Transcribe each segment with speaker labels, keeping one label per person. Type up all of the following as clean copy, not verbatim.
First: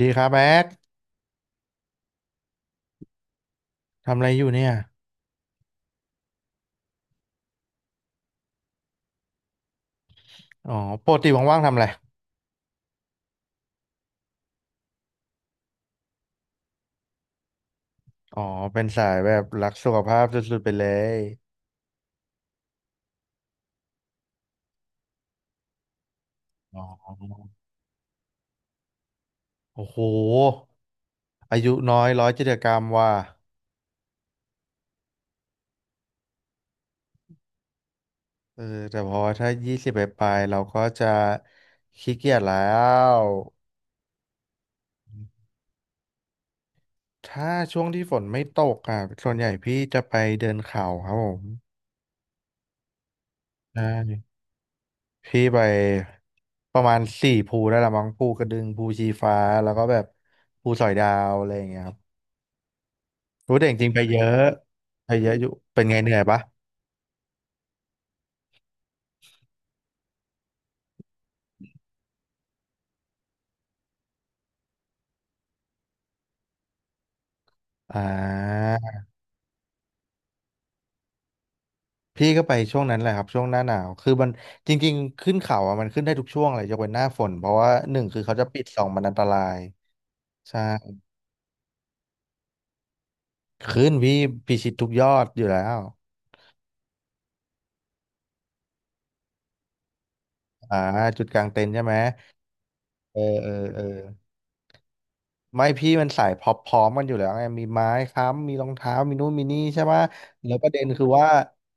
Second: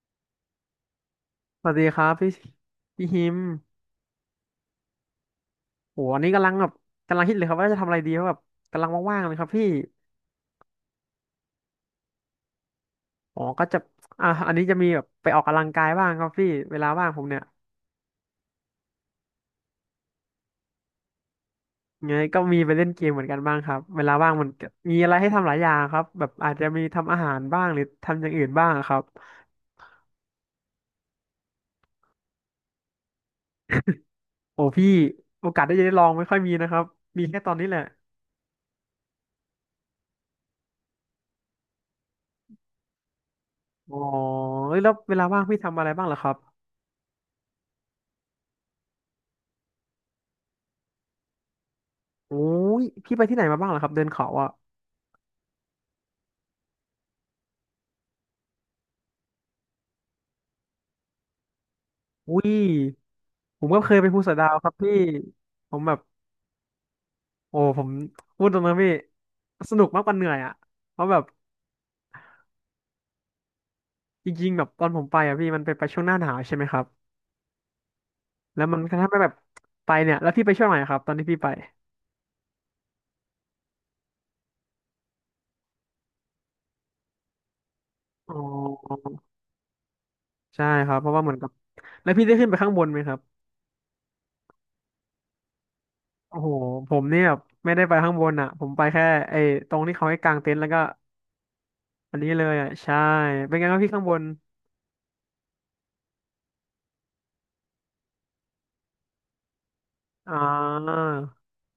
Speaker 1: ดีครับแบ๊ก
Speaker 2: สวัสดีครับพี่พี่ฮิม
Speaker 1: ทำอะไรอยู่เนี่ย
Speaker 2: โหอันนี้กำลังแบบกำลังคิดเลยครับว่าจะทำอะไรดีเพราะแบบกำลังว่างๆเลยครับพี่
Speaker 1: อ๋อปกติว่างๆทำอะไร
Speaker 2: อ๋อก็จะอันนี้จะมีแบบไปออกกำลังกายบ้างครับพี่เวลาว่างผมเนี่ย
Speaker 1: อ๋อเป็นสายแบบรักสุขภาพสุดๆไปเลย
Speaker 2: ไงก็มีไปเล่นเกมเหมือนกันบ้างครับเวลาว่างมันก็มีอะไรให้ทำหลายอย่างครับแบบอาจจะ
Speaker 1: อ๋
Speaker 2: มีทำ
Speaker 1: อ
Speaker 2: อาหารบ้างหรือทำอย่างอื่นบ้างครับ
Speaker 1: โอ้โหอายุน้อยร้อยจิจกรรมว่ะ
Speaker 2: โอ้พี่โอกาสได้จะได้ลองไม่ค่อยมีนะครับมีแค่ตอนนี้แหละ
Speaker 1: เออแต่พอถ้ายี่สิบไปปลายๆเราก็จะขี้เกียจแล้ว
Speaker 2: อ๋อเอ้ยแล้วเวลาว่างพี่ทำอะไรบ้างเหรอครับ
Speaker 1: ถ้าช่วงที่ฝนไม่ตกอ่ะส่วนใหญ่พี่จะไปเดินเขาครับผม
Speaker 2: โอ้ยพี่ไปที่ไหนมาบ้างเหรอ
Speaker 1: ใช่
Speaker 2: ครับเดินเขาอะ
Speaker 1: พี่ไปประมาณสี่ภูได้ละมั้งภูกระดึงภูชีฟ้าแล้วก็แบบภูสอยดาวอะไรอย่างเงี้ยครับ
Speaker 2: อุ้ย
Speaker 1: รู้
Speaker 2: ผ
Speaker 1: แต่
Speaker 2: ม
Speaker 1: จ
Speaker 2: ก็
Speaker 1: ริ
Speaker 2: เค
Speaker 1: งๆ
Speaker 2: ย
Speaker 1: ไป
Speaker 2: ไป
Speaker 1: เย
Speaker 2: ภูสอ
Speaker 1: อะ
Speaker 2: ยดาวครับพี่
Speaker 1: ไปเยอะอยู่
Speaker 2: ผ
Speaker 1: เป็
Speaker 2: ม
Speaker 1: น
Speaker 2: แบ
Speaker 1: ไง
Speaker 2: บ
Speaker 1: เหนื่อยปะ
Speaker 2: โอ้ผมพูดตรงนะพี่สนุกมากกว่าเหนื่อยอ่ะเพราะแบบจริงๆแบบตอนผมไปอ่ะพี่มันไปช่วงหน้าหนาวใช่ไหมครับ
Speaker 1: อ่
Speaker 2: แล้ว
Speaker 1: า
Speaker 2: มันก็ทำให้แบบไปเนี่ยแล้วพี่ไปช่วงไหนครับตอนที่พี่ไป
Speaker 1: พี่ก็ไปช่วงนั้นแหละครับช่วงหน้าหนาวคือมันจริงๆขึ้นเขาอ่ะมันขึ้นได้ทุกช่วงเลยยกเว้นหน้าฝนเพราะว่าหนึ่งคือ
Speaker 2: อ๋
Speaker 1: เขาจะปิดสองมัน
Speaker 2: อ
Speaker 1: อันตรายใช่
Speaker 2: ใช่ครับเพราะว่าเหมือนกับแล้วพี่ได้ขึ้นไปข้างบนไหมครับ
Speaker 1: ขึ้นพี่พิชิตทุกยอดอยู่แล้ว
Speaker 2: โอ้โหผมเนี่ยแบบไม่ได้ไปข้างบนอ่ะผมไปแค่ไอ้ตรงที่เขาให้กางเต็นท์แล้ว
Speaker 1: อ่า
Speaker 2: ก็
Speaker 1: จุดกลางเต็นท์ใช่ไหม
Speaker 2: อันนี้เลยอ่ะใช่
Speaker 1: เออเออ
Speaker 2: เป็นไงค
Speaker 1: เอ
Speaker 2: รับ
Speaker 1: อ
Speaker 2: พี่ข้างบน
Speaker 1: ไม่พี่มันสายพร้อมๆกันอยู่แล้วไงมีไม้ค้ำมีรองเท้ามีนู่นมีนี่ใช่ปะ
Speaker 2: อ่
Speaker 1: แล้วประเด็น
Speaker 2: า
Speaker 1: คือว่า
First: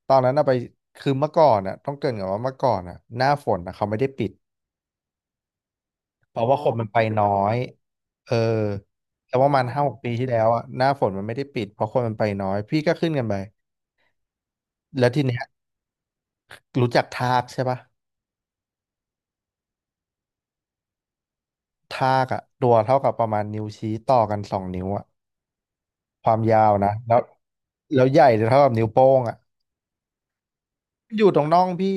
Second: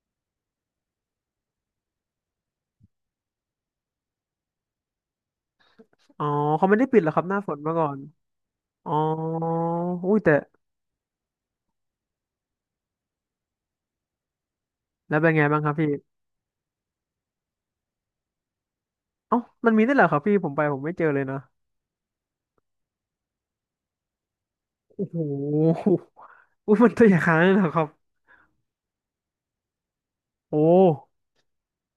Speaker 1: ตอนนั้นอะไปคือเมื่อก่อนอะต้องเกริ่นก่อนว่าเมื่อก่อนอะหน้าฝนอะเขาไม่ได้ปิด
Speaker 2: อ๋อ
Speaker 1: เพราะว่าค
Speaker 2: เขา
Speaker 1: น
Speaker 2: ไม่
Speaker 1: มั
Speaker 2: ได้
Speaker 1: นไป
Speaker 2: ปิดเหรอครั
Speaker 1: น้
Speaker 2: บ
Speaker 1: อ
Speaker 2: หน้าฝ
Speaker 1: ย
Speaker 2: นเมาก่อน
Speaker 1: เออ
Speaker 2: อ๋อ
Speaker 1: แต่วประมาณ5-6 ปี
Speaker 2: อุ้ย
Speaker 1: ที่
Speaker 2: แต่
Speaker 1: แล้วอะหน้าฝนมันไม่ได้ปิดเพราะคนมันไปน้อยพี่ก็ขึ้นกันไปแล้ว
Speaker 2: แล้ว
Speaker 1: ที
Speaker 2: เป็น
Speaker 1: เนี้ย
Speaker 2: ไงบ้างครับพี่
Speaker 1: รู้จักทากใช่ปะ
Speaker 2: เอ้ามันมีได้วยเหรอครับพี่ผมไปผมไม่เจอเลยนะ
Speaker 1: ทากอะตัวเท่ากับประมาณนิ้วชี้ต่อกัน2 นิ้วอะ
Speaker 2: โอ้โห
Speaker 1: ความยา ว
Speaker 2: อุ้ยมั
Speaker 1: นะ
Speaker 2: นตัวให
Speaker 1: แล้
Speaker 2: ญ่
Speaker 1: ว
Speaker 2: ขนาดนั้นเหรอครับ
Speaker 1: แล้วใหญ่เท่ากับนิ้วโป้งอ่ะ
Speaker 2: โอ้
Speaker 1: อยู่ตรงน่องพี่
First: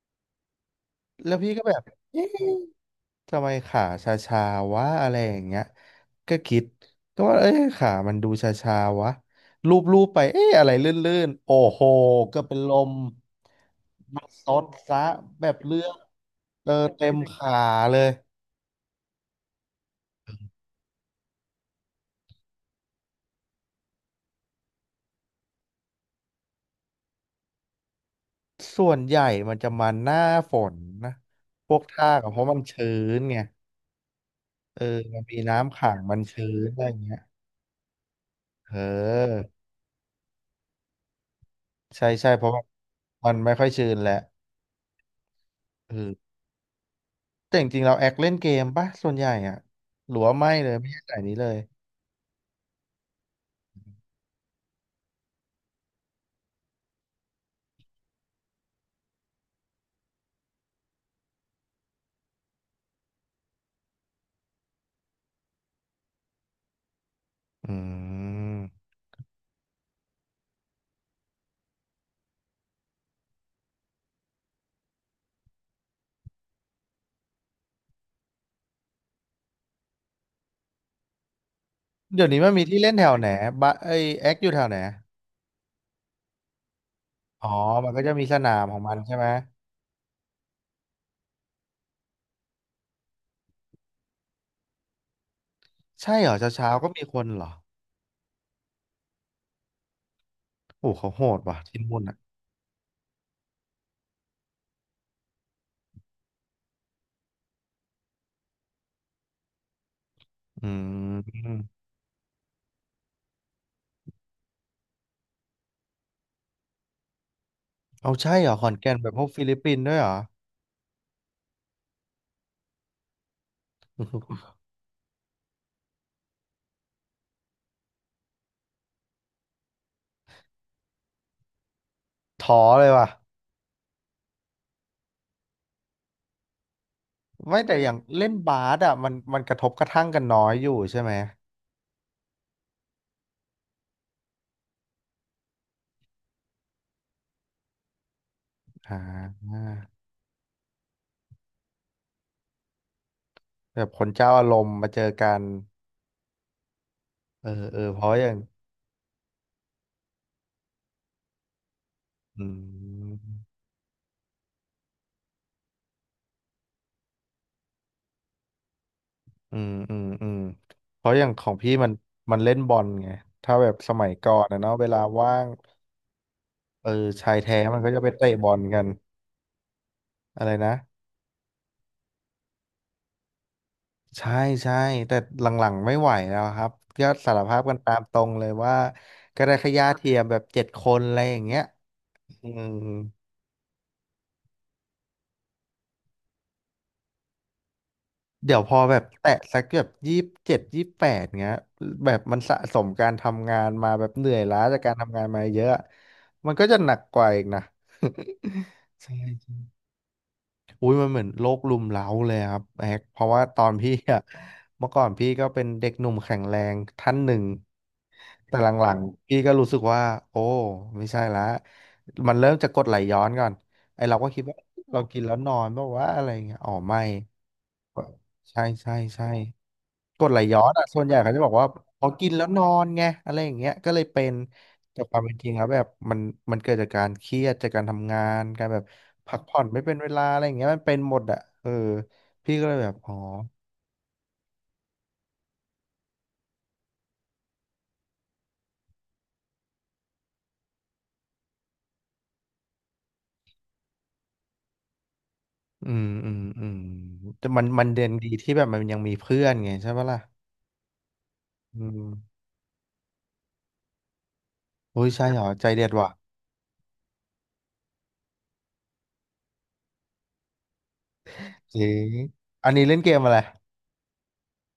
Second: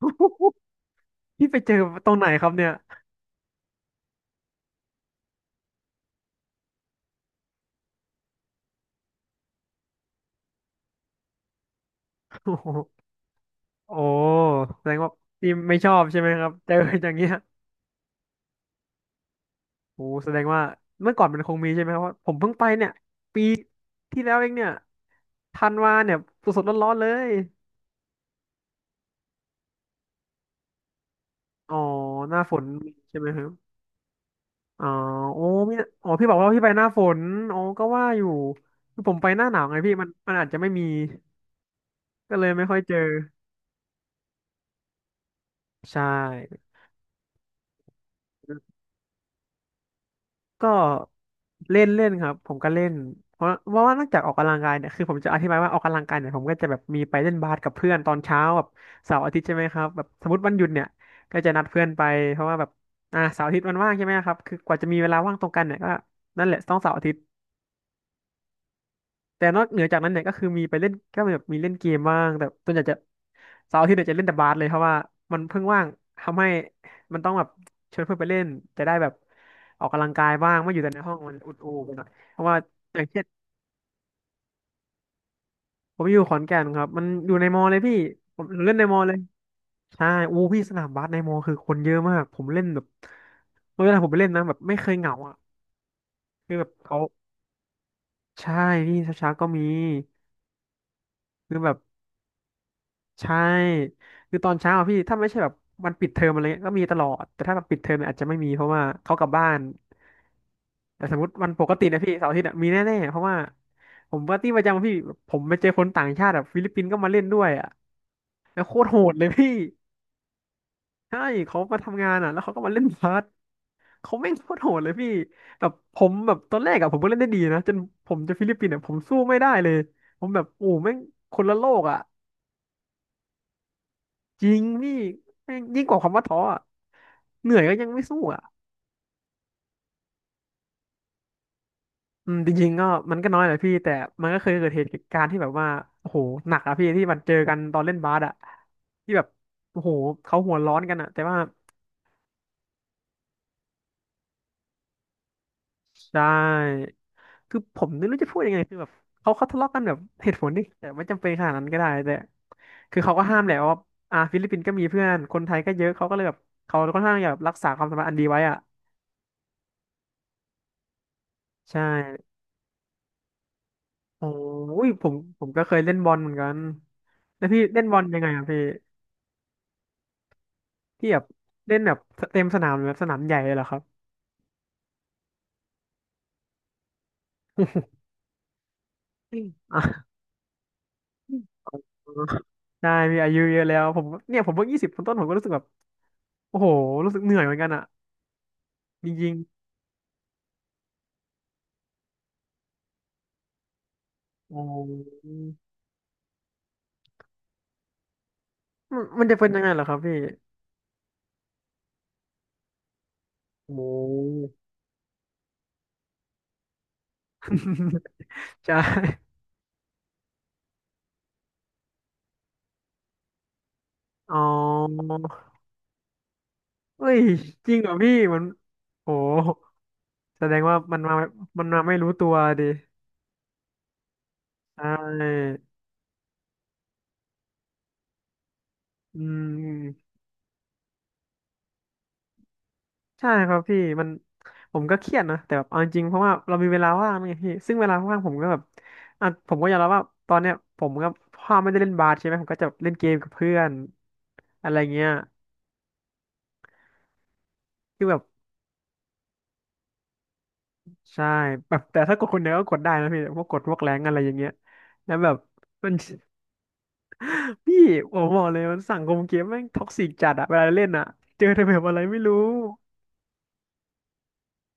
Speaker 1: แล้ว
Speaker 2: พี่
Speaker 1: พี่
Speaker 2: ไป
Speaker 1: ก็
Speaker 2: เจ
Speaker 1: แบ
Speaker 2: อ
Speaker 1: บ
Speaker 2: ตรง
Speaker 1: เอ๊
Speaker 2: ไหนค
Speaker 1: ะ
Speaker 2: รับเนี่ย
Speaker 1: ทำไมขาชาชาวะอะไรอย่างเงี้ยก็คิดก็ว่าเอ้ยขามันดูชาชาวะลูบลูบไปเอ้อะไรลื่นๆโอ้โหก็
Speaker 2: โอ้
Speaker 1: เป็น
Speaker 2: โห
Speaker 1: ลม
Speaker 2: โอ้
Speaker 1: มันซด
Speaker 2: แสดง
Speaker 1: ซะ
Speaker 2: ว่า
Speaker 1: แบ
Speaker 2: พี่
Speaker 1: บ
Speaker 2: ไม่
Speaker 1: เลื
Speaker 2: ช
Speaker 1: อ
Speaker 2: อ
Speaker 1: ด
Speaker 2: บใช่ไหมครับ
Speaker 1: เอ
Speaker 2: เจอ
Speaker 1: อ
Speaker 2: อ
Speaker 1: เต็
Speaker 2: ย่า
Speaker 1: ม
Speaker 2: งเงี้ย
Speaker 1: ขาเลย
Speaker 2: โอ้แสดงว่าเมื่อก่อนมันคงมีใช่ไหมครับว่าะผมเพิ่งไปเนี่ยปีที่แล้วเองเนี่ยธันวาเนี่ยสดๆร้อนๆเลย
Speaker 1: ส่วนใหญ่มันจะมาหน้าฝนนะพ
Speaker 2: อ๋
Speaker 1: ว
Speaker 2: อ
Speaker 1: กท่าก็
Speaker 2: ห
Speaker 1: เพ
Speaker 2: น้า
Speaker 1: ราะ
Speaker 2: ฝ
Speaker 1: มัน
Speaker 2: น
Speaker 1: ชื้
Speaker 2: มีใช่
Speaker 1: น
Speaker 2: ไหม
Speaker 1: ไง
Speaker 2: ครับ
Speaker 1: เอ
Speaker 2: อ๋อ
Speaker 1: อมันมี
Speaker 2: โอ้
Speaker 1: น้ำ
Speaker 2: พี่
Speaker 1: ขัง
Speaker 2: อ๋อ
Speaker 1: มัน
Speaker 2: พี่บอกว่า
Speaker 1: ชื้
Speaker 2: พี่
Speaker 1: น
Speaker 2: ไป
Speaker 1: อะ
Speaker 2: ห
Speaker 1: ไร
Speaker 2: น้า
Speaker 1: อย่า
Speaker 2: ฝ
Speaker 1: งเงี้ย
Speaker 2: นอ๋อก็ว่าอยู่
Speaker 1: เ
Speaker 2: คือผมไปห
Speaker 1: ออ
Speaker 2: น้าหนาวไงพี่มันอาจจะไม่มี
Speaker 1: ใช่ใช่
Speaker 2: ก็
Speaker 1: เพ
Speaker 2: เลย
Speaker 1: ราะว่า
Speaker 2: ไม่ค่อยเจอ
Speaker 1: มันไม่ค่อยชื้นแหละเอ
Speaker 2: ใช่
Speaker 1: อ แต่จริงๆเราแอคเล่นเกมปะส่วนใหญ่อ่ะหรือว่าไม่เล
Speaker 2: ก็
Speaker 1: ยไม่ใช่สายนี้เลย
Speaker 2: เล่นเล่นครับผมก็เล่นเพราะว่านอกจากออกกำลังกายเนี่ยคือผมจะอธิบายว่าออกกำลังกายเนี่ยผมก็จะแบบมีไปเล่นบาสกับเพื่อนตอนเช้าแบบเสาร์อาทิตย์ใช่ไหมครับแบบสมมติวันหยุดเนี่ยก็จะนัดเพื่อนไปเพราะว่าแบบอ่าเสาร์อาทิตย์มันว่างใช่ไหมครับคือกว่าจะมีเวลาว่างตรงกันเนี่ยก็นั่นแหละต้องเสาร์อาทิตย์
Speaker 1: อืม
Speaker 2: แต่นอกเหนือจากนั้นเนี่ยก็คือมีไปเล่นก็แบบมีเล่นเกมบ้างแต่ส่วนใหญ่จะเสาร์อาทิตย์เนี่ยจะเล่นแต่บาสเลยเพราะว่ามันเพิ่งว่างทำให้มันต้องแบบชวนเพื่อนไปเล่นจะได้แบบออกกำลังกายบ้างไม่อยู่แต่ในห้องมันอุดอูไปหน่อย
Speaker 1: เดี๋ยว
Speaker 2: เพ
Speaker 1: นี้
Speaker 2: ราะ
Speaker 1: มัน
Speaker 2: ว่า
Speaker 1: มีที่เล่น
Speaker 2: อ
Speaker 1: แถ
Speaker 2: ย่าง
Speaker 1: ว
Speaker 2: เช่น
Speaker 1: ไหนบะไอยแอคอยู่แถวไหน
Speaker 2: ผมอยู่ขอนแก่นครับมันอยู่ใน
Speaker 1: อ๋อ
Speaker 2: มอเลย
Speaker 1: มัน
Speaker 2: พี่
Speaker 1: ก็จะมีส
Speaker 2: ผม
Speaker 1: นาม
Speaker 2: เล่
Speaker 1: ข
Speaker 2: น
Speaker 1: อง
Speaker 2: ใน
Speaker 1: มั
Speaker 2: ม
Speaker 1: น
Speaker 2: อเล
Speaker 1: ใช่
Speaker 2: ย
Speaker 1: ไหม
Speaker 2: ใช่อู้พี่สนามบาสในมอคือคนเยอะมากผมเล่นแบบเวลาผมไปเล่นนะแบบไม่เคยเหงาอ่ะ
Speaker 1: ใช่เหรอเช้า
Speaker 2: คือแบ
Speaker 1: เช้า
Speaker 2: บ
Speaker 1: ก็
Speaker 2: เขา
Speaker 1: มีคนเหรอ
Speaker 2: ใช่พี่เช้าๆก็มี
Speaker 1: โอ้เขาโหด
Speaker 2: คื
Speaker 1: ว่ะ
Speaker 2: อแบบ
Speaker 1: ที่นู่นอ่ะ
Speaker 2: ใช่คือตอนเช้าอะพี่ถ้าไม่ใช่แบบวันปิดเทอมอะไรเงี้ยก็มีตลอดแต่ถ้าแบบปิดเทอมเนี่ยอาจจะไม่มีเพราะว่าเขากลับบ้าน
Speaker 1: อื
Speaker 2: แต่สมมติวันป
Speaker 1: ม
Speaker 2: กตินะพี่เสาร์อาทิตย์อะมีแน่ๆเพราะว่าผมปาร์ตี้ประจำพี่ผมไปเจอคนต่างชาติแบบฟิลิปปินส์ก็มาเล่นด้วยอ่ะ
Speaker 1: เอาใช่เหรอ
Speaker 2: แล้
Speaker 1: ข
Speaker 2: ว
Speaker 1: อ
Speaker 2: โค
Speaker 1: น
Speaker 2: ตร
Speaker 1: แก่น
Speaker 2: โห
Speaker 1: แบบ
Speaker 2: ด
Speaker 1: พ
Speaker 2: เล
Speaker 1: วก
Speaker 2: ย
Speaker 1: ฟิ
Speaker 2: พี่
Speaker 1: ลิปปินส์ด้วยเหรอ
Speaker 2: ใช่เขามาทำงานอ่ะแล้วเขาก็มาเล่นบาสเขาแม่งโค ตรโหดเลยพี่แบบผมแบบตอนแรกอ่ะผมก็เล่นได้ดีนะจนผมจะฟิลิปปินส์อ่ะผมสู้ไม่ได้เลยผมแบบโอ้แม่งคนละโลกอ่ะ
Speaker 1: ท้อเลยว่ะ
Speaker 2: จริงพี่แม่งยิ่งกว่าคำว่าท้ออะเหนื่
Speaker 1: ไม่
Speaker 2: อยก็
Speaker 1: แต่
Speaker 2: ยั
Speaker 1: อ
Speaker 2: ง
Speaker 1: ย่าง
Speaker 2: ไม่สู้
Speaker 1: เล่น
Speaker 2: อ่ะ
Speaker 1: บาสอ่ะมันมันกระทบกระทั่งกันน้อยอยู่ใช่ไหม
Speaker 2: อืมจริงๆก็มันก็น้อยแหละพี่แต่มันก็เคยเกิดเหตุการณ์ที่แบบว่าโอ้โหหนักอะพี่ที่มันเจอกันตอนเล่นบาสอะ
Speaker 1: อ่
Speaker 2: ที่แบบ
Speaker 1: า
Speaker 2: โอ้โหเขาหัวร้อนกันอะแต่ว่า
Speaker 1: แบบคนเจ้าอารมณ์มาเจอกัน
Speaker 2: ใช่
Speaker 1: เออ
Speaker 2: คือ
Speaker 1: เอ
Speaker 2: ผ
Speaker 1: อ
Speaker 2: ม
Speaker 1: เพ
Speaker 2: ไม่
Speaker 1: ราะ
Speaker 2: รู้
Speaker 1: อ
Speaker 2: จะ
Speaker 1: ย่าง
Speaker 2: พูดยังไงคือแบบเขาทะเลาะกันแบบเหตุผลดิแต่ไม่จำเป็นขนาดนั้นก็ได้แต่
Speaker 1: อื
Speaker 2: คือเขาก็
Speaker 1: ม
Speaker 2: ห้ามแหละว่าอ่าฟิลิปปินส์ก็มีเพื่อนคนไทยก็เยอะเขาก็เลยแบบเขาค่อนข้างอยากรักษาความสัมพันธ์อันดีไว้อะ
Speaker 1: อืม อืม อืม เพราะอย่างของพี่
Speaker 2: ใช่
Speaker 1: มันมันเล่นบอลไง ถ้าแบบสมัย
Speaker 2: โอ้
Speaker 1: ก่อนนะเนาะเว
Speaker 2: ย
Speaker 1: ลา
Speaker 2: ผม
Speaker 1: ว่า
Speaker 2: ผ
Speaker 1: ง
Speaker 2: มก็เคยเล่นบอลเหมือนกัน
Speaker 1: เออชาย
Speaker 2: แล้ว
Speaker 1: แท้
Speaker 2: พี่
Speaker 1: มัน
Speaker 2: เล่น
Speaker 1: ก็
Speaker 2: บอ
Speaker 1: จะ
Speaker 2: ล
Speaker 1: ไป
Speaker 2: ยัง
Speaker 1: เตะ
Speaker 2: ไง
Speaker 1: บ
Speaker 2: อ่ะ
Speaker 1: อ
Speaker 2: พี่
Speaker 1: ลกันอะไรนะ
Speaker 2: พี่แบบเล่นแบบเต็มสนามหรือแบบสนามใหญ่เลยเหรอครับ
Speaker 1: ใช่ใช่แต่หลังๆไม่ไหวแล้วครับก็สารภาพกันตามตรงเลยว่า
Speaker 2: อ
Speaker 1: ก็
Speaker 2: ม
Speaker 1: ได้แค่
Speaker 2: อ่ะ
Speaker 1: ญาติเทียมแบบเจ็ดคนอะไรอ
Speaker 2: อื
Speaker 1: ย่า
Speaker 2: ม
Speaker 1: งเงี้ย อืม
Speaker 2: ได้พี่อายุเยอะแล้วผมเนี่ยผมเพิ่งยี่สิบต้นๆผมก็รู้สึกแบบโอ้โหรู้สึกเหนื่อยเหมือนกันอ่ะ
Speaker 1: เดี๋ยวพอแบบ
Speaker 2: จ
Speaker 1: แตะ
Speaker 2: ริง
Speaker 1: สักแบบ27-28เงี้ยแบบมันสะสมการทำงานมาแบบเหนื่อย
Speaker 2: อโอ
Speaker 1: ล้าจากการทำงาน
Speaker 2: ้
Speaker 1: มาเยอะมันก็จะหนักกว่าอีกนะ
Speaker 2: มั น
Speaker 1: ใช่
Speaker 2: มันจะเป็น
Speaker 1: ใช่
Speaker 2: ยังไงเหรอครับพี่
Speaker 1: อุ้ยมันเหมือนโลกรุมเร้าเลยครับแฮกเพราะว่าตอน
Speaker 2: โอ้
Speaker 1: พี่อะเมื่อก่อนพี่ก็เป็นเด็กหนุ่มแข็งแรงท่านหนึ่งแต่ ห
Speaker 2: ใช่
Speaker 1: ลังๆพี่ก็รู้สึกว่าโอ้ไม่ใช่ละมันเริ่มจะกดไหลย้อนก่อนไอเราก็
Speaker 2: อ๋อ
Speaker 1: คิดว่าเรากินแล้วนอนเพราะว่าอะไรเงี้ยอ๋อไม่
Speaker 2: เอ้ยจริงเหรอพี่มัน
Speaker 1: ใช่ใช่
Speaker 2: โอ้
Speaker 1: ใช่ กรดไหล
Speaker 2: แสด
Speaker 1: ย้อ
Speaker 2: ง
Speaker 1: น
Speaker 2: ว่า
Speaker 1: อ่ะ
Speaker 2: มั
Speaker 1: ส่
Speaker 2: น
Speaker 1: วนให
Speaker 2: มา
Speaker 1: ญ่เขาจะบอก
Speaker 2: มัน
Speaker 1: ว่า
Speaker 2: มาไม่
Speaker 1: พอ
Speaker 2: รู้ตั
Speaker 1: กิน
Speaker 2: ว
Speaker 1: แล้วน
Speaker 2: ดิ
Speaker 1: อนไงอะไรอย่างเงี้ยก็เลยเป็น
Speaker 2: ใช
Speaker 1: แต่ความเป็นจริงแล้ว
Speaker 2: ่
Speaker 1: แบบมันมันเกิดจากการเครียดจากการทำงานการแบบ
Speaker 2: อื
Speaker 1: พักผ่อนไม่เป็นเว
Speaker 2: ม
Speaker 1: ลาอะไรอย่างเงี้ยมันเป็นหมดอ่ะเออพี่ก็เลยแบบอ๋อ
Speaker 2: ใช่ครับพี่มันผมก็เครียดนะแต่แบบเอาจริงๆเพราะว่าเรามีเวลาว่างไงพี่ซึ่งเวลาว่างผมก็แบบอ่ะผมก็ยอมรับว่าตอนเนี้ยผมก็พ่อไม่ได้เล่นบาสใช่ไหมผมก็จะเล่นเกมกับเพื่อนอะไรเงี้ย
Speaker 1: อืมอืมอืมแต่มันเด่
Speaker 2: คือ
Speaker 1: น
Speaker 2: แบบ
Speaker 1: ดีที่แบบมันยังมีเพื่อนไงใช่ปะล่ะ
Speaker 2: ใช่แบ
Speaker 1: อื
Speaker 2: บ
Speaker 1: ม
Speaker 2: แต่ถ้ากดคนเดียวก็กดได้นะพี่พวกกดพวกแรงอะไรอย่างเงี้ย
Speaker 1: โอ้ย
Speaker 2: แล้ว
Speaker 1: ใช่
Speaker 2: แบ
Speaker 1: เห
Speaker 2: บ
Speaker 1: รอใจเด็
Speaker 2: มั
Speaker 1: ด
Speaker 2: น
Speaker 1: ว่ะ
Speaker 2: พี่ผมบอกเลยมันสังคมเกมแม่งท็อกซิกจัดอะเวลาเล่นอะเจอแต่แบ
Speaker 1: เจ๋
Speaker 2: บอะไร
Speaker 1: ง
Speaker 2: ไม่รู้
Speaker 1: อันนี้เล่นเกมอะไร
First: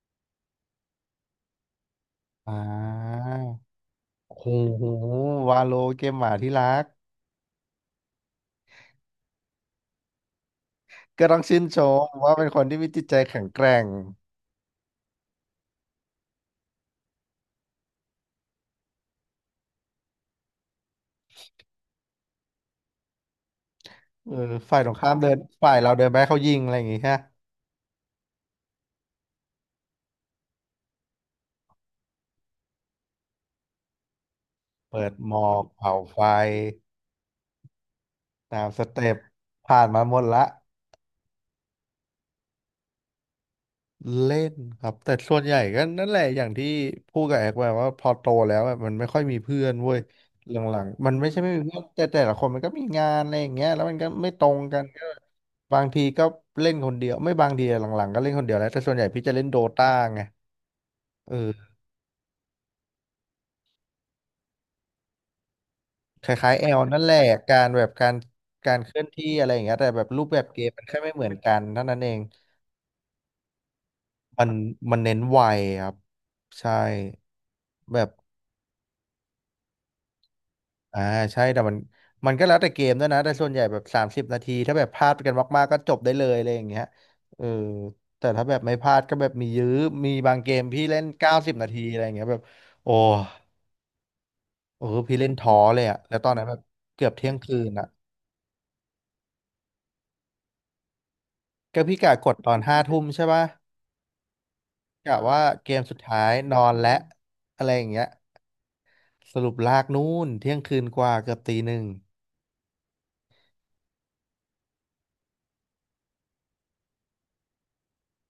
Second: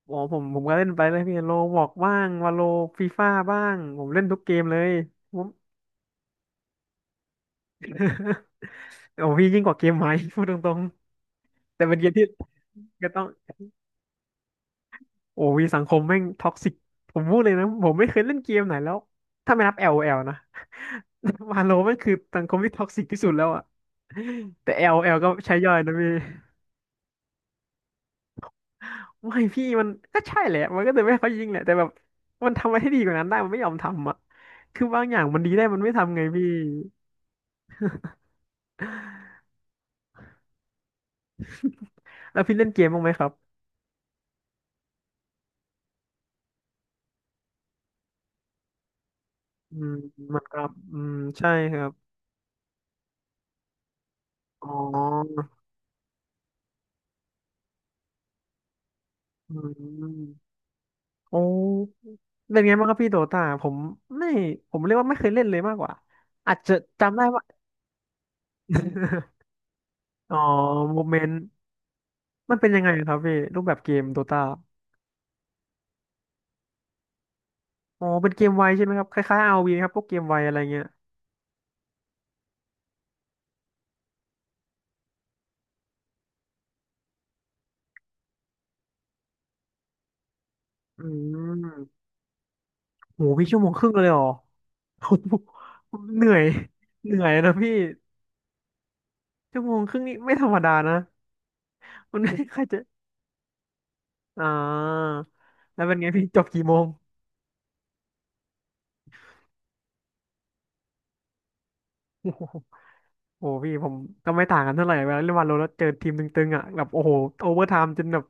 Speaker 2: อ๋อผมก็เล่นไปเลยพี่โลบอกบ้างวา
Speaker 1: อ่
Speaker 2: โลฟี
Speaker 1: า
Speaker 2: ฟ่าบ้างผมเล่น
Speaker 1: โอ้
Speaker 2: ทุกเกมเล
Speaker 1: โห
Speaker 2: ยผม
Speaker 1: วาโลเกมหมาที่รัก
Speaker 2: โอ้พี่ยิ่งกว่าเกมไหม พูดตรง
Speaker 1: ก็ต้องชื่น
Speaker 2: ๆ
Speaker 1: ช
Speaker 2: แต่เป็นเก
Speaker 1: ม
Speaker 2: มที่
Speaker 1: ว่าเป็นคนที่มีจิต
Speaker 2: ก็
Speaker 1: ใจ
Speaker 2: ต้อง
Speaker 1: แข็งแกร่ง
Speaker 2: โอ้วีสังคมแม่งท็อกซิกผมพูดเลยนะผมไม่เคยเล่นเกมไหนแล้วถ้าไม่นับ l o ลโอแอลนะ วาโลมันคือสังคมที่ท็อกซิกที่สุดแล้วอะ
Speaker 1: เออ
Speaker 2: แต่
Speaker 1: ฝ่ายตร
Speaker 2: l o ล
Speaker 1: ง
Speaker 2: โอแอ
Speaker 1: ข้าม
Speaker 2: ล
Speaker 1: เดิ
Speaker 2: ก็
Speaker 1: น
Speaker 2: ใช้
Speaker 1: ฝ่า
Speaker 2: ย่อ
Speaker 1: ย
Speaker 2: ย
Speaker 1: เรา
Speaker 2: นะ
Speaker 1: เดิน
Speaker 2: พี่
Speaker 1: ไปให้เขายิงอะไรอย่างงี้ฮะ
Speaker 2: ไม่พี่มันก็ใช่แหละมันก็จะไม่ให้เขายิงแหละแต่แบบมันทำอะไรให้ดีกว่านั้นได้มันไม่ยอมทำอะคือบา
Speaker 1: เปิ
Speaker 2: ง
Speaker 1: ด
Speaker 2: อย่าง
Speaker 1: หม
Speaker 2: มัน
Speaker 1: อ
Speaker 2: ดี
Speaker 1: ก
Speaker 2: ได้มันไม่
Speaker 1: เผา
Speaker 2: ทำ
Speaker 1: ไฟ
Speaker 2: ไงพี่
Speaker 1: ตามสเต็ปผ่านมาหมดละ
Speaker 2: แล้วพี่เล่นเกมบ้างไหมครับ
Speaker 1: เล่นครับแต่ส่วนใหญ่ก็นั่นแหละอย่างที่พูดกับแอกไปว่าพอโตแล้วอะมันไม่ค่อยมีเพื่อน
Speaker 2: อื
Speaker 1: เว้
Speaker 2: ม
Speaker 1: ย
Speaker 2: เหมือน
Speaker 1: หล
Speaker 2: กับ
Speaker 1: ัง
Speaker 2: อื
Speaker 1: ๆมัน
Speaker 2: ม
Speaker 1: ไม่ใช่ไม่
Speaker 2: ใช่
Speaker 1: มี
Speaker 2: ค
Speaker 1: เพื่อน
Speaker 2: รับ
Speaker 1: แต่แต่ละคนมันก็มีงานอะไรอย่างเงี้ยแล้วมันก็ไม่ตรง
Speaker 2: อ๋
Speaker 1: กันก็
Speaker 2: อ
Speaker 1: บางทีก็เล่นคนเดียวไม่บางทีอะหลังๆก็เล่นคนเดียวแล้วแต่ส่วนใหญ่พี่จะเล่น
Speaker 2: อื
Speaker 1: โดตาไง
Speaker 2: ม
Speaker 1: เอ
Speaker 2: โอ้
Speaker 1: อ
Speaker 2: เป็นไงบ้างครับพี่โดตาผมไม่ผมเรียกว่าไม่เคยเล่นเลยมากกว่า
Speaker 1: คล้า
Speaker 2: อา
Speaker 1: ย
Speaker 2: จ
Speaker 1: ๆแอ
Speaker 2: จะ
Speaker 1: ลนั่นแหละ
Speaker 2: จำได้ว่า
Speaker 1: การแบบการเคลื่อนที่อะ ไรอย่างเงี้ยแต่แบบรูป
Speaker 2: อ๋
Speaker 1: แบ
Speaker 2: อ
Speaker 1: บเกมมันแค่
Speaker 2: โม
Speaker 1: ไม่
Speaker 2: เม
Speaker 1: เหมื
Speaker 2: น
Speaker 1: อน
Speaker 2: ต์
Speaker 1: กันเท่านั้นเอง
Speaker 2: มันเป็นยังไงครับพี่รูปแบบเกมโดตา
Speaker 1: มันมันเน้นไวครับใช่แบ
Speaker 2: อ๋อ
Speaker 1: บ
Speaker 2: เป็นเกมไวใช่ไหมครับคล้ายๆ r ีครับพวกเกมไวอะไรเงี้ย
Speaker 1: อ่าใช่แต่มันก็แล้วแต่เกมด้วยนะแต่ส่วนใหญ่แบบ30 นาทีถ้าแบบพลาดกันมากๆก็จบได้เลยอะไรอย่างเงี้ยเออแต่ถ้าแบบไม่พลาดก็แบบมียื้อมีบางเกมพี่เล่
Speaker 2: อื
Speaker 1: น90 นาทีอะ
Speaker 2: ม
Speaker 1: ไรอย่างเงี้ยแบบโอ้
Speaker 2: โหพี่ชั่วโมงครึ่งเลยเหรอ
Speaker 1: โอ้
Speaker 2: โอ้
Speaker 1: พี่เล่น
Speaker 2: โห
Speaker 1: ท้อเลยอะแล้ว
Speaker 2: เห
Speaker 1: ตอ
Speaker 2: นื่
Speaker 1: น
Speaker 2: อ
Speaker 1: นั้
Speaker 2: ย
Speaker 1: นแบบเกือบ
Speaker 2: เหนื่อ
Speaker 1: เที่ย
Speaker 2: ย
Speaker 1: ง
Speaker 2: นะ
Speaker 1: คืน
Speaker 2: พี่
Speaker 1: อะ
Speaker 2: ชั่วโมงครึ่งนี่ไม่ธรรมดานะ
Speaker 1: ก็พี่กะ
Speaker 2: มัน
Speaker 1: กด
Speaker 2: ไม่
Speaker 1: ตอ
Speaker 2: ใค
Speaker 1: น
Speaker 2: ร
Speaker 1: ห้า
Speaker 2: จะ
Speaker 1: ทุ่มใช่ปะ
Speaker 2: อ่า
Speaker 1: กะว่าเกม
Speaker 2: แล้วเป็
Speaker 1: สุ
Speaker 2: น
Speaker 1: ด
Speaker 2: ไง
Speaker 1: ท้า
Speaker 2: พี่
Speaker 1: ย
Speaker 2: จบ
Speaker 1: นอ
Speaker 2: กี่
Speaker 1: น
Speaker 2: โมง
Speaker 1: และอะไรอย่างเงี้ยสรุปลากนู่นเที่ยงคืนกว่าเกือบตีหนึ่ง
Speaker 2: โอ้โห โอ้โหพี่ผมก็ไม่ต่างกันเท่าไหร่เวลาเล่นวาโลแล้วเจอทีมตึงๆอ่ะแบบโอ้โหโอเวอร์ไทม์จนแบบ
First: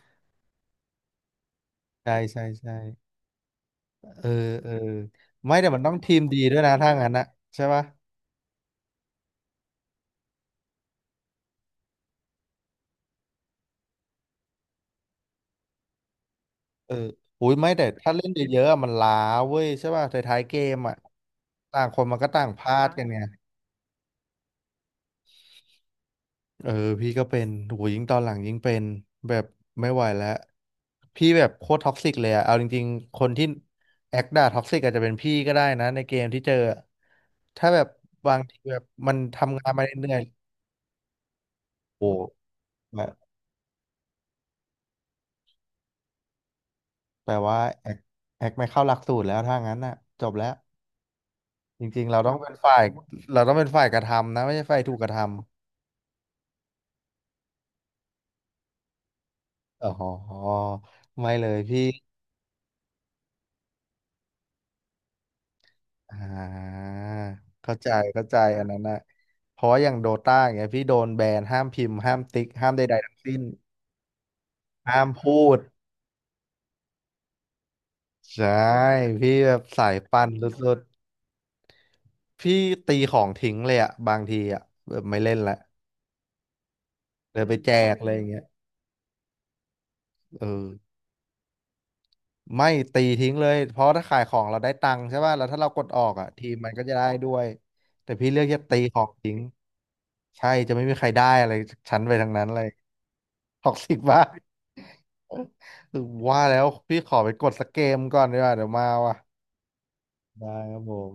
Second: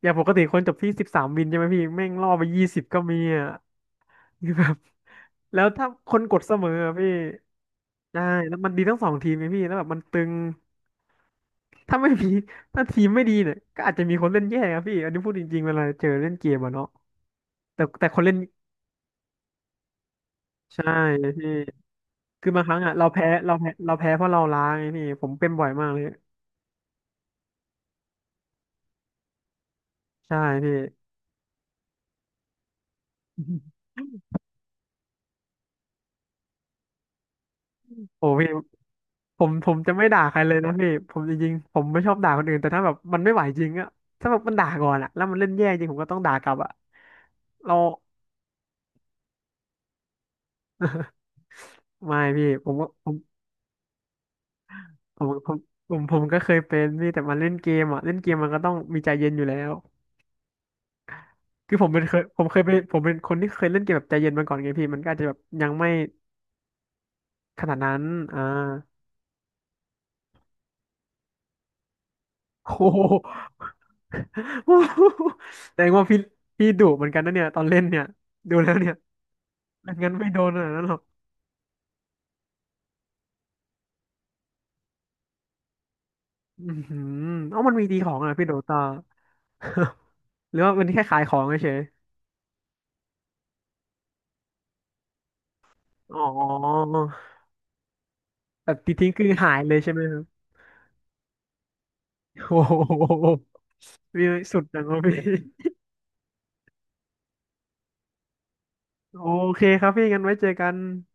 Speaker 2: อย่างปกติคนจบที่13วินใช่ไหมพี่แม่ง
Speaker 1: ใช่
Speaker 2: ล่อ
Speaker 1: ใช่
Speaker 2: ไปยี่
Speaker 1: ใช่
Speaker 2: สิบก็มีอ่ะ
Speaker 1: เออ
Speaker 2: คือแบ
Speaker 1: เออ
Speaker 2: บ
Speaker 1: ไม่
Speaker 2: แล้ว
Speaker 1: แต่มัน
Speaker 2: ถ้า
Speaker 1: ต้อง
Speaker 2: ค
Speaker 1: ที
Speaker 2: น
Speaker 1: ม
Speaker 2: ก
Speaker 1: ดี
Speaker 2: ดเส
Speaker 1: ด้วย
Speaker 2: มอ
Speaker 1: นะถ้า
Speaker 2: อะ
Speaker 1: งั้
Speaker 2: พี่
Speaker 1: นนะใช่ปะ
Speaker 2: ใช่แล้วมันดีทั้งสองทีมไงพี่แล้วแบบมันตึงถ้าไม่มีถ้าทีมไม่ดีเนี่ยก็อาจจะมีคนเล่นแย่ครับพี่อันนี้พูดจริงๆเวลาเจอเล่นเกมอะเนาะ
Speaker 1: เอออุ้ยไม่
Speaker 2: แต่
Speaker 1: แต่
Speaker 2: แต่
Speaker 1: ถ้า
Speaker 2: คน
Speaker 1: เล่น
Speaker 2: เล่น
Speaker 1: เยอะๆอะมันล้าเว้ยใช่ปะท้ายๆเกม
Speaker 2: ใช่
Speaker 1: อ่ะ
Speaker 2: พี่
Speaker 1: ต่างคนมันก็ต่าง
Speaker 2: คือ
Speaker 1: พ
Speaker 2: บางค
Speaker 1: ลา
Speaker 2: รั้ง
Speaker 1: ด
Speaker 2: อ่ะ
Speaker 1: กั
Speaker 2: เรา
Speaker 1: นไง
Speaker 2: แพ้เราแพ้เราแพ้เพราะเราล้าไงพี่ผมเป็นบ่อยมากเลย
Speaker 1: เออพี่ก็เป็นโหยิ่งตอนหลังยิ่งเป็นแบบไม่ไหวแล้ว
Speaker 2: ใช่พี่
Speaker 1: พี่แบบโคตรท็อกซิกเลยอะเอาจริงๆคนที่แอคด่าท็อกซิกอาจจะเป็นพี่ก็ได้นะในเกมที่เจออะถ้าแบบ
Speaker 2: โอ้
Speaker 1: บาง
Speaker 2: พี่
Speaker 1: ทีแบบมัน
Speaker 2: ผม
Speaker 1: ทำงา
Speaker 2: ผ
Speaker 1: น
Speaker 2: ม
Speaker 1: มา
Speaker 2: จะ
Speaker 1: เห
Speaker 2: ไม่
Speaker 1: นื่อ
Speaker 2: ด่า
Speaker 1: ย
Speaker 2: ใครเลยนะพี่ผมจริงๆผม
Speaker 1: ๆ
Speaker 2: ไม่
Speaker 1: โอ้
Speaker 2: ชอบด่าคนอื่นแต่ถ้าแบบ
Speaker 1: แบบ
Speaker 2: มันไม่ไหวจริงอ่ะถ้าแบบมันด่าก่อนอ่ะแล้วมันเล่นแย่จริงผมก็ต้องด่ากลับอ่ะ
Speaker 1: แปลว่า
Speaker 2: เรา
Speaker 1: แอคไม่เข้าหลักสูตรแล้วถ้างั้นน่ะจบแล้วจริงๆเรา
Speaker 2: ไม่
Speaker 1: ต้อง
Speaker 2: พี่
Speaker 1: เป็น
Speaker 2: ผม
Speaker 1: ฝ่าย
Speaker 2: ก็ผม
Speaker 1: เราต้องเป็นฝ่ายกระทำนะไม่ใช่ฝ่ายถูกกระท
Speaker 2: ผมผมผมผมก็เคยเป็นพี่แต่มันเล่นเกมอ่ะเล่นเกมมันก็ต้องมีใจเย็นอยู่แล้ว
Speaker 1: ำอ๋อไม่เลย
Speaker 2: คือ
Speaker 1: พี่
Speaker 2: ผมเป็นเคยผมเคยเป็นผมเป็นคนที่เคยเล่นเกมแบบใจเย็นมาก่อนไงพี่มันก็อาจจะแบบยังไม่
Speaker 1: อ่า
Speaker 2: ขนา
Speaker 1: เข้า
Speaker 2: ด
Speaker 1: ใจ
Speaker 2: นั้น
Speaker 1: เข้าใจ
Speaker 2: อ่า
Speaker 1: อันนั้นนะเพราะว่าอย่างโดต้าอย่างเงี้ยพี่โดนแบนห้ามพิมพ์ห้ามติ๊กห้า
Speaker 2: โอ
Speaker 1: มใดๆทั้งสิ้
Speaker 2: ้
Speaker 1: น
Speaker 2: โ
Speaker 1: ห้าม
Speaker 2: ห
Speaker 1: พูด
Speaker 2: แสดงว่าพี่ดุเหมือนกันนะเนี่ยตอนเล่นเนี่ย
Speaker 1: ใช่
Speaker 2: ดูแล้วเนี่ย
Speaker 1: พี่แบบสาย
Speaker 2: งั้น
Speaker 1: ปั่
Speaker 2: ไม่
Speaker 1: น
Speaker 2: โดนขนา
Speaker 1: สุ
Speaker 2: ด
Speaker 1: ด
Speaker 2: นั้นหรอก
Speaker 1: ๆพี่ตีของทิ้งเลยอะบางทีอะแบบไม่เล่นละ
Speaker 2: อือหือ
Speaker 1: เลยไป
Speaker 2: เอ้า
Speaker 1: แจ
Speaker 2: มันมี
Speaker 1: ก
Speaker 2: ดีข
Speaker 1: เล
Speaker 2: อ
Speaker 1: ยอ
Speaker 2: ง
Speaker 1: ย่าง
Speaker 2: อ่ะ
Speaker 1: เงี้ย
Speaker 2: พี่โดตา
Speaker 1: เอ
Speaker 2: หรือ
Speaker 1: อ
Speaker 2: ว่ามันแค่ขายของเฉย
Speaker 1: ไม่ตีทิ้งเลยเพราะถ้าขายของเราได้ตังค์ใช่ป่ะแล้วถ้าเรากดออ
Speaker 2: ๆ
Speaker 1: ก
Speaker 2: อ๋อ
Speaker 1: อ่ะทีมมันก็จะได้ด้วยแต่พี่เลือกจะ
Speaker 2: แบ
Speaker 1: ตี
Speaker 2: บตี
Speaker 1: ของ
Speaker 2: ทิ้งคือ
Speaker 1: ทิ้ง
Speaker 2: หายเลยใช่ไหมครับ
Speaker 1: ใช่จะไม่มีใครได้อะไรชั้นไปทางนั้น
Speaker 2: โอ้
Speaker 1: เลย
Speaker 2: โห
Speaker 1: ท็อกซิก มา
Speaker 2: พี่
Speaker 1: ก
Speaker 2: สุดจังวะพี่
Speaker 1: ว่าแล้วพี่ขอไปกดสักเกมก่อนดีกว่าเดี๋ยวมาว่ะ
Speaker 2: โอเคครับพี่งั้นไว้เจอ
Speaker 1: ได้
Speaker 2: กั
Speaker 1: ค
Speaker 2: น
Speaker 1: รับผม